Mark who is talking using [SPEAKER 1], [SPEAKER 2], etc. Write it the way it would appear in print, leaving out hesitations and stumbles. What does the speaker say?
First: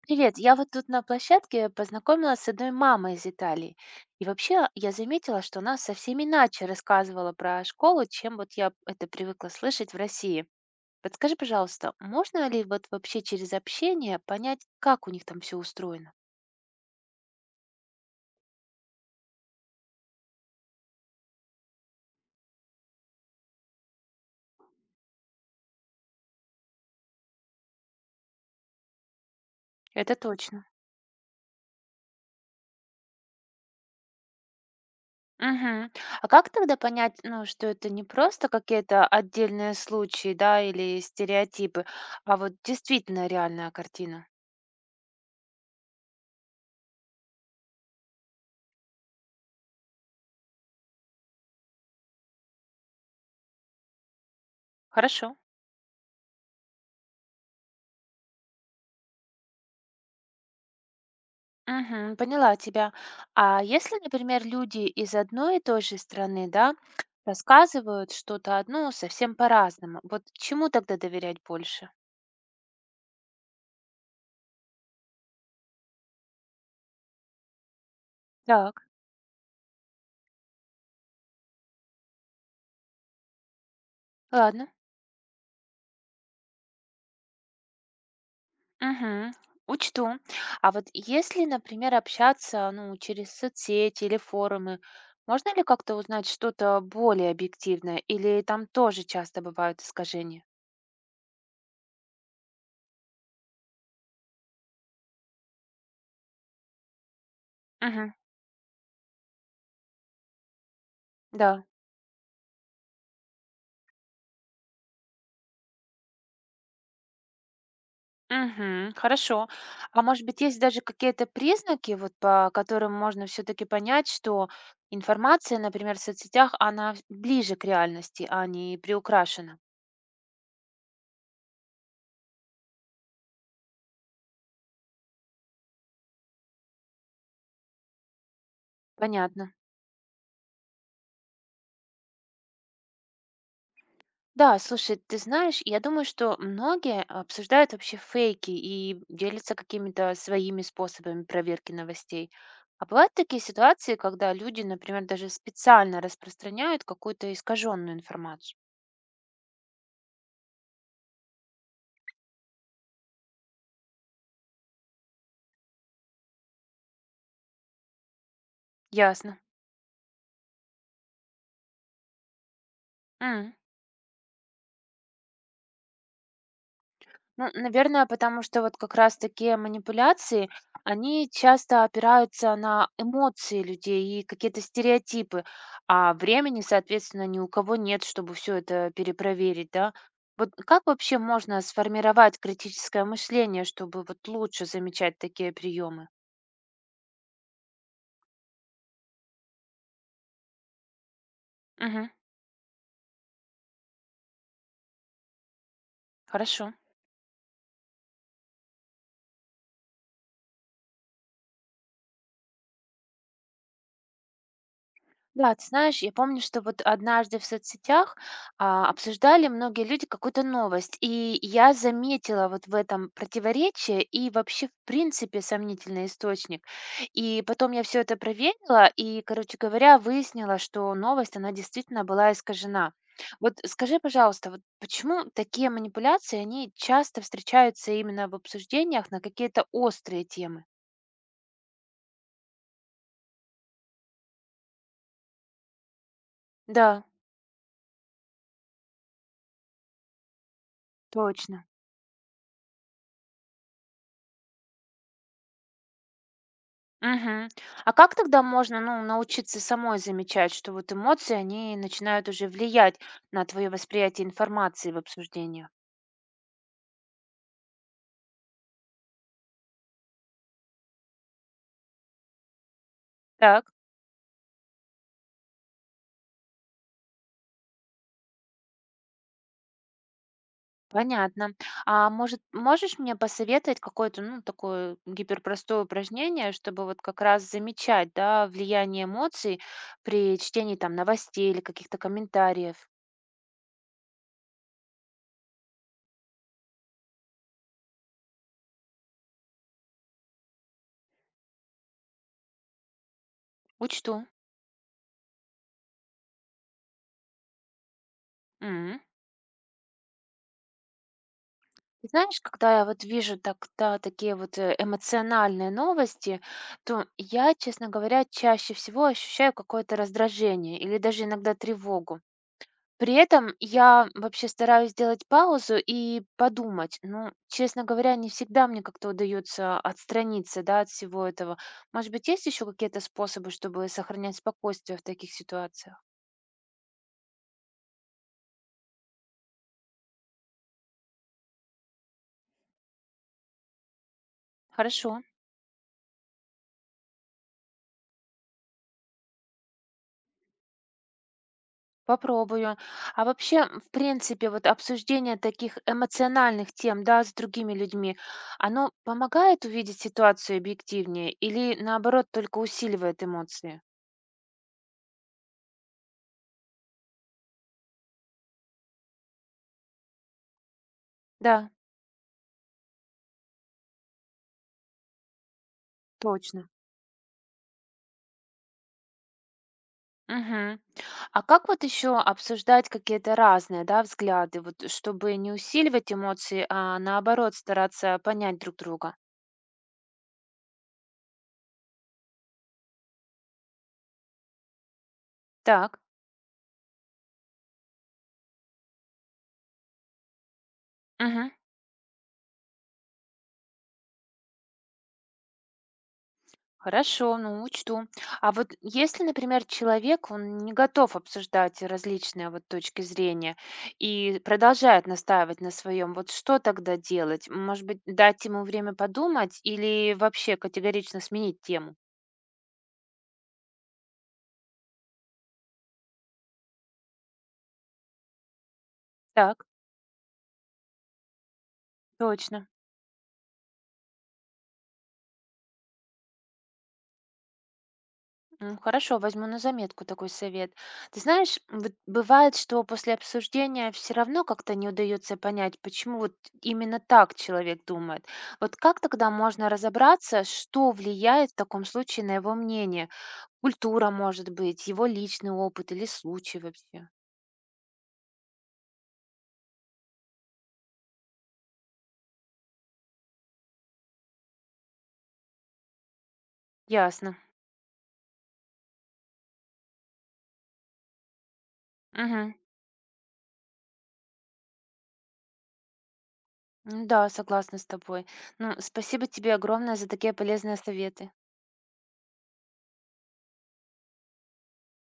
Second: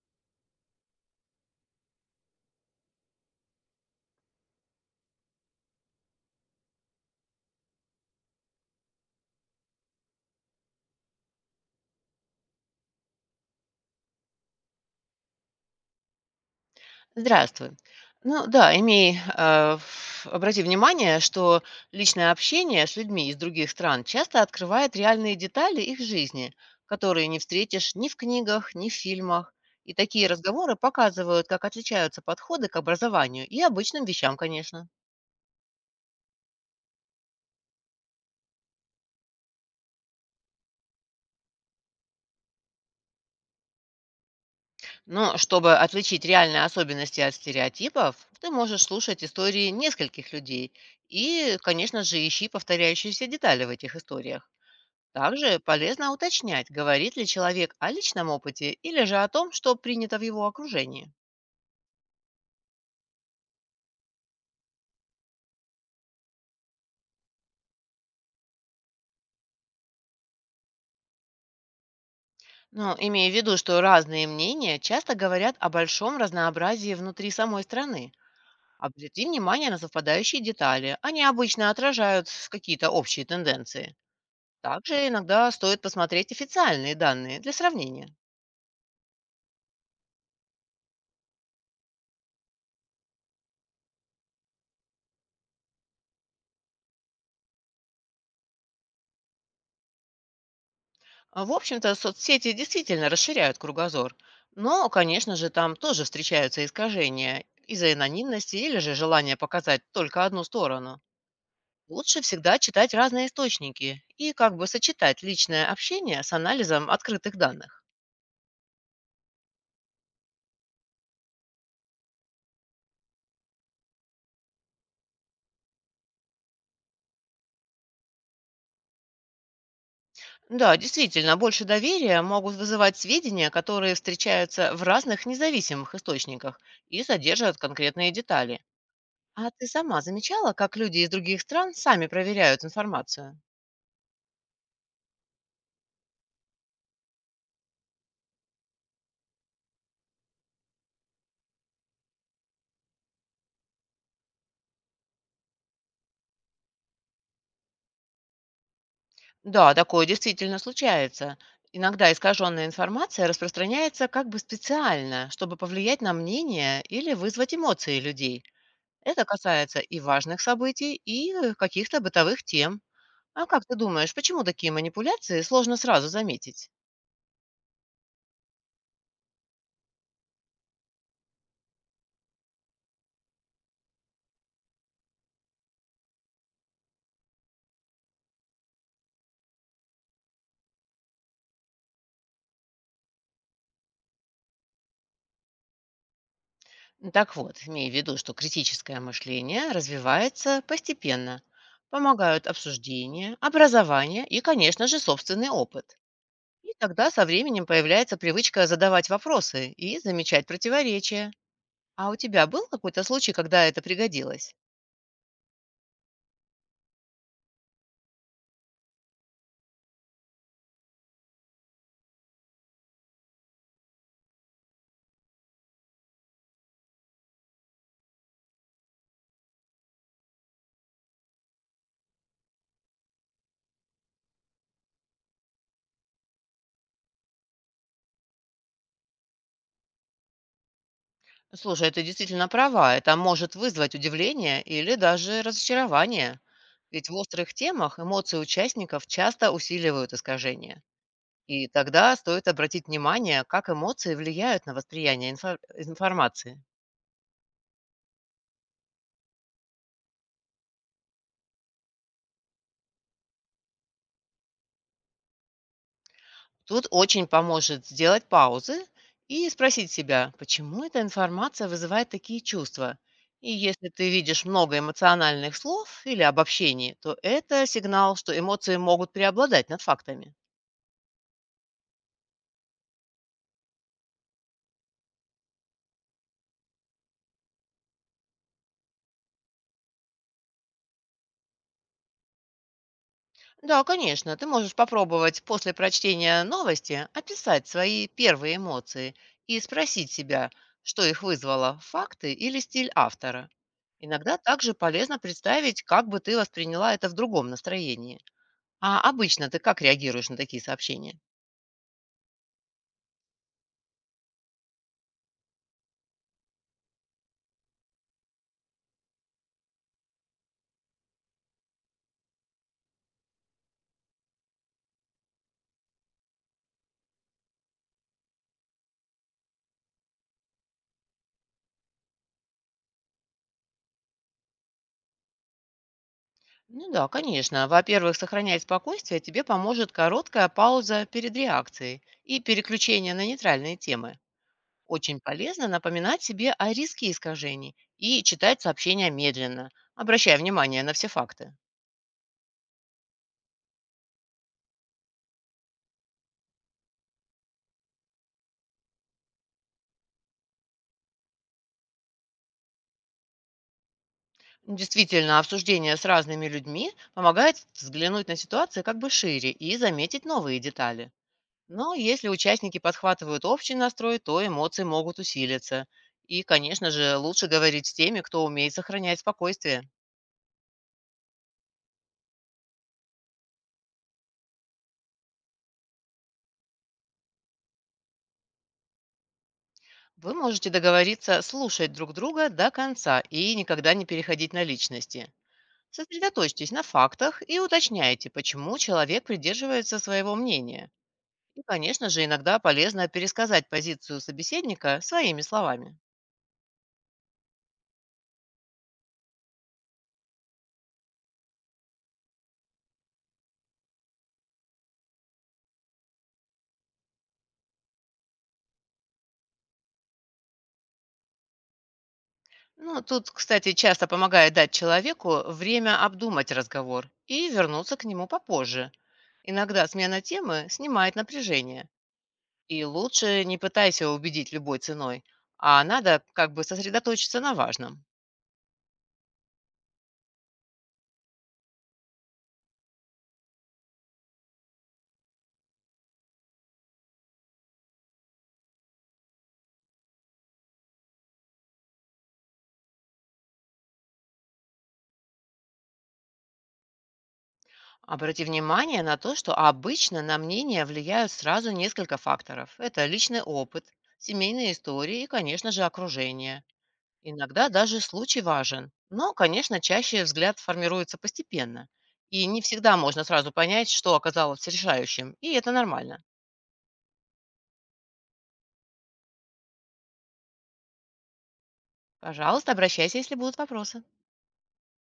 [SPEAKER 1] Привет, я вот тут на площадке познакомилась с одной мамой из Италии. И вообще я заметила, что она совсем иначе рассказывала про школу, чем вот я это привыкла слышать в России. Подскажи, пожалуйста, можно ли вот вообще через общение понять, как у них там все устроено?
[SPEAKER 2] Здравствуй. Ну да, имей, обрати внимание, что личное общение с людьми из других стран часто открывает реальные детали их жизни, которые не встретишь ни в книгах, ни в фильмах. И
[SPEAKER 1] Это
[SPEAKER 2] такие
[SPEAKER 1] точно.
[SPEAKER 2] разговоры показывают, как отличаются подходы к образованию и обычным вещам, конечно.
[SPEAKER 1] Мгм. А как тогда понять, ну, что это не просто какие-то отдельные случаи, да, или стереотипы, а вот действительно реальная картина?
[SPEAKER 2] Но чтобы отличить реальные особенности от стереотипов, ты можешь слушать истории нескольких людей и, конечно же, ищи повторяющиеся детали в этих историях.
[SPEAKER 1] Хорошо.
[SPEAKER 2] Также полезно уточнять, говорит ли человек о личном опыте или же о том, что принято в его окружении.
[SPEAKER 1] Мгм. Поняла тебя. А если, например, люди из одной и той же страны, да, рассказывают что-то одно совсем по-разному, вот чему тогда доверять больше?
[SPEAKER 2] Но имея в виду, что разные мнения часто говорят о большом разнообразии внутри самой страны.
[SPEAKER 1] Так,
[SPEAKER 2] Обрати внимание на совпадающие детали, они обычно отражают какие-то общие тенденции.
[SPEAKER 1] ладно.
[SPEAKER 2] Также иногда стоит посмотреть официальные данные для сравнения.
[SPEAKER 1] Мгм. Учту. А вот если, например, общаться, ну, через соцсети или форумы, можно ли как-то узнать что-то более объективное? Или там тоже часто бывают искажения?
[SPEAKER 2] В общем-то, соцсети действительно расширяют кругозор. Но, конечно же, там тоже встречаются искажения из-за
[SPEAKER 1] Мгм.
[SPEAKER 2] анонимности или же желания показать только одну сторону.
[SPEAKER 1] Да.
[SPEAKER 2] Лучше всегда читать разные источники и как бы сочетать личное общение с анализом открытых данных.
[SPEAKER 1] Мгм. Хорошо. А может быть, есть даже какие-то признаки, вот по которым можно все-таки понять, что информация, например, в соцсетях, она ближе к реальности, а не приукрашена?
[SPEAKER 2] Да, действительно, больше доверия могут вызывать сведения, которые встречаются в разных независимых источниках и содержат конкретные детали. А
[SPEAKER 1] Понятно.
[SPEAKER 2] ты сама замечала, как люди из других стран сами проверяют информацию?
[SPEAKER 1] Да, слушай, ты знаешь, я думаю, что многие обсуждают вообще фейки и делятся какими-то своими способами проверки новостей. А бывают такие ситуации, когда люди, например, даже специально распространяют какую-то искаженную информацию.
[SPEAKER 2] Да, такое действительно случается. Иногда искаженная информация распространяется как бы специально, чтобы повлиять на мнение или вызвать эмоции людей. Это
[SPEAKER 1] Ясно.
[SPEAKER 2] касается и важных событий, и каких-то бытовых тем. А
[SPEAKER 1] М.
[SPEAKER 2] как ты думаешь, почему такие манипуляции сложно сразу заметить?
[SPEAKER 1] Ну, наверное, потому что вот как раз такие манипуляции, они часто опираются на эмоции людей и какие-то стереотипы, а времени, соответственно, ни у кого нет, чтобы все это перепроверить, да? Вот как вообще можно сформировать критическое мышление, чтобы вот лучше замечать такие приемы?
[SPEAKER 2] Так вот, имей в виду, что критическое мышление развивается постепенно.
[SPEAKER 1] Угу,
[SPEAKER 2] Помогают обсуждение, образование и, конечно же, собственный опыт.
[SPEAKER 1] хорошо.
[SPEAKER 2] И тогда со временем появляется привычка задавать вопросы и замечать противоречия. А у тебя был какой-то случай, когда это пригодилось?
[SPEAKER 1] Да, ты знаешь, я помню, что вот однажды в соцсетях, обсуждали многие люди какую-то новость, и я заметила вот в этом противоречие и вообще, в принципе, сомнительный источник. И потом я все это проверила и, короче говоря, выяснила, что новость, она действительно была искажена. Вот скажи, пожалуйста, вот почему такие манипуляции, они часто встречаются именно в обсуждениях на какие-то острые темы?
[SPEAKER 2] Слушай, ты действительно права, это может вызвать удивление или даже разочарование.
[SPEAKER 1] Да,
[SPEAKER 2] Ведь в острых темах эмоции участников часто усиливают искажения.
[SPEAKER 1] точно.
[SPEAKER 2] И тогда стоит обратить внимание, как эмоции влияют на восприятие информации.
[SPEAKER 1] Мгм. А как тогда можно, ну, научиться самой замечать, что вот эмоции, они начинают уже влиять на твое восприятие информации в обсуждениях?
[SPEAKER 2] Тут очень поможет сделать паузы и спросить себя, почему эта информация вызывает такие чувства. И
[SPEAKER 1] Так.
[SPEAKER 2] если ты видишь много эмоциональных слов или обобщений, то это сигнал, что эмоции могут преобладать над фактами.
[SPEAKER 1] Понятно. А может, можешь мне посоветовать какое-то, ну, такое гиперпростое упражнение, чтобы вот как раз замечать, да, влияние эмоций при чтении там новостей или каких-то комментариев?
[SPEAKER 2] Да, конечно, ты можешь попробовать после прочтения новости описать свои первые эмоции и спросить себя, что их вызвало, факты или стиль автора.
[SPEAKER 1] Учту.
[SPEAKER 2] Иногда также полезно представить, как бы ты восприняла это в другом настроении.
[SPEAKER 1] М.
[SPEAKER 2] А обычно ты как реагируешь на такие сообщения?
[SPEAKER 1] Ты знаешь, когда я вот вижу так тогда такие вот эмоциональные новости, то я, честно говоря, чаще всего ощущаю какое-то раздражение или даже иногда тревогу. При этом я вообще стараюсь сделать паузу и подумать. Ну, честно говоря, не всегда мне как-то удается отстраниться, да, от всего этого. Может быть, есть еще какие-то способы, чтобы сохранять спокойствие в таких ситуациях?
[SPEAKER 2] Ну да, конечно. Во-первых, сохранять спокойствие тебе поможет короткая пауза перед реакцией и переключение на нейтральные темы.
[SPEAKER 1] Хорошо.
[SPEAKER 2] Очень полезно напоминать себе о риске искажений и читать сообщения медленно, обращая внимание на все факты.
[SPEAKER 1] Попробую. А вообще, в принципе, вот обсуждение таких эмоциональных тем, да, с другими людьми, оно помогает увидеть ситуацию объективнее или наоборот только усиливает эмоции?
[SPEAKER 2] Действительно, обсуждение с разными людьми помогает взглянуть на ситуацию как бы шире и заметить новые детали.
[SPEAKER 1] Да,
[SPEAKER 2] Но если участники подхватывают общий настрой, то эмоции могут усилиться. И,
[SPEAKER 1] точно.
[SPEAKER 2] конечно же, лучше говорить с теми, кто умеет сохранять спокойствие.
[SPEAKER 1] Мгм. А как вот еще обсуждать какие-то разные, да, взгляды, вот чтобы не усиливать эмоции, а наоборот стараться понять друг друга?
[SPEAKER 2] Вы можете договориться слушать друг друга до конца и никогда не переходить на личности.
[SPEAKER 1] Так.
[SPEAKER 2] Сосредоточьтесь на фактах и уточняйте, почему человек придерживается своего мнения.
[SPEAKER 1] Мгм.
[SPEAKER 2] И, конечно же, иногда полезно пересказать позицию собеседника своими словами.
[SPEAKER 1] Хорошо, ну учту. А вот если, например, человек, он не готов обсуждать различные вот точки зрения и продолжает настаивать на своем, вот что тогда делать? Может быть, дать ему время подумать или вообще категорично сменить тему?
[SPEAKER 2] Ну, тут, кстати, часто помогает дать человеку время обдумать разговор и вернуться к нему попозже.
[SPEAKER 1] Так,
[SPEAKER 2] Иногда смена темы снимает напряжение.
[SPEAKER 1] точно.
[SPEAKER 2] И лучше не пытайся убедить любой ценой, а надо как бы сосредоточиться на важном.
[SPEAKER 1] М, хорошо, возьму на заметку такой совет. Ты знаешь, вот бывает, что после обсуждения все равно как-то не удается понять, почему вот именно так человек думает. Вот как тогда можно разобраться, что влияет в таком случае на его мнение? Культура, может быть, его личный опыт или случай вообще?
[SPEAKER 2] Обрати внимание на то, что обычно на мнение влияют сразу несколько факторов. Это личный опыт, семейные истории и, конечно же, окружение.
[SPEAKER 1] Ясно.
[SPEAKER 2] Иногда даже случай важен, но, конечно, чаще взгляд формируется постепенно. И
[SPEAKER 1] Мгм.
[SPEAKER 2] не всегда можно сразу понять, что оказалось решающим, и это нормально.
[SPEAKER 1] Ну да, согласна с тобой. Ну, спасибо тебе огромное за такие полезные советы.
[SPEAKER 2] Пожалуйста, обращайся, если будут вопросы.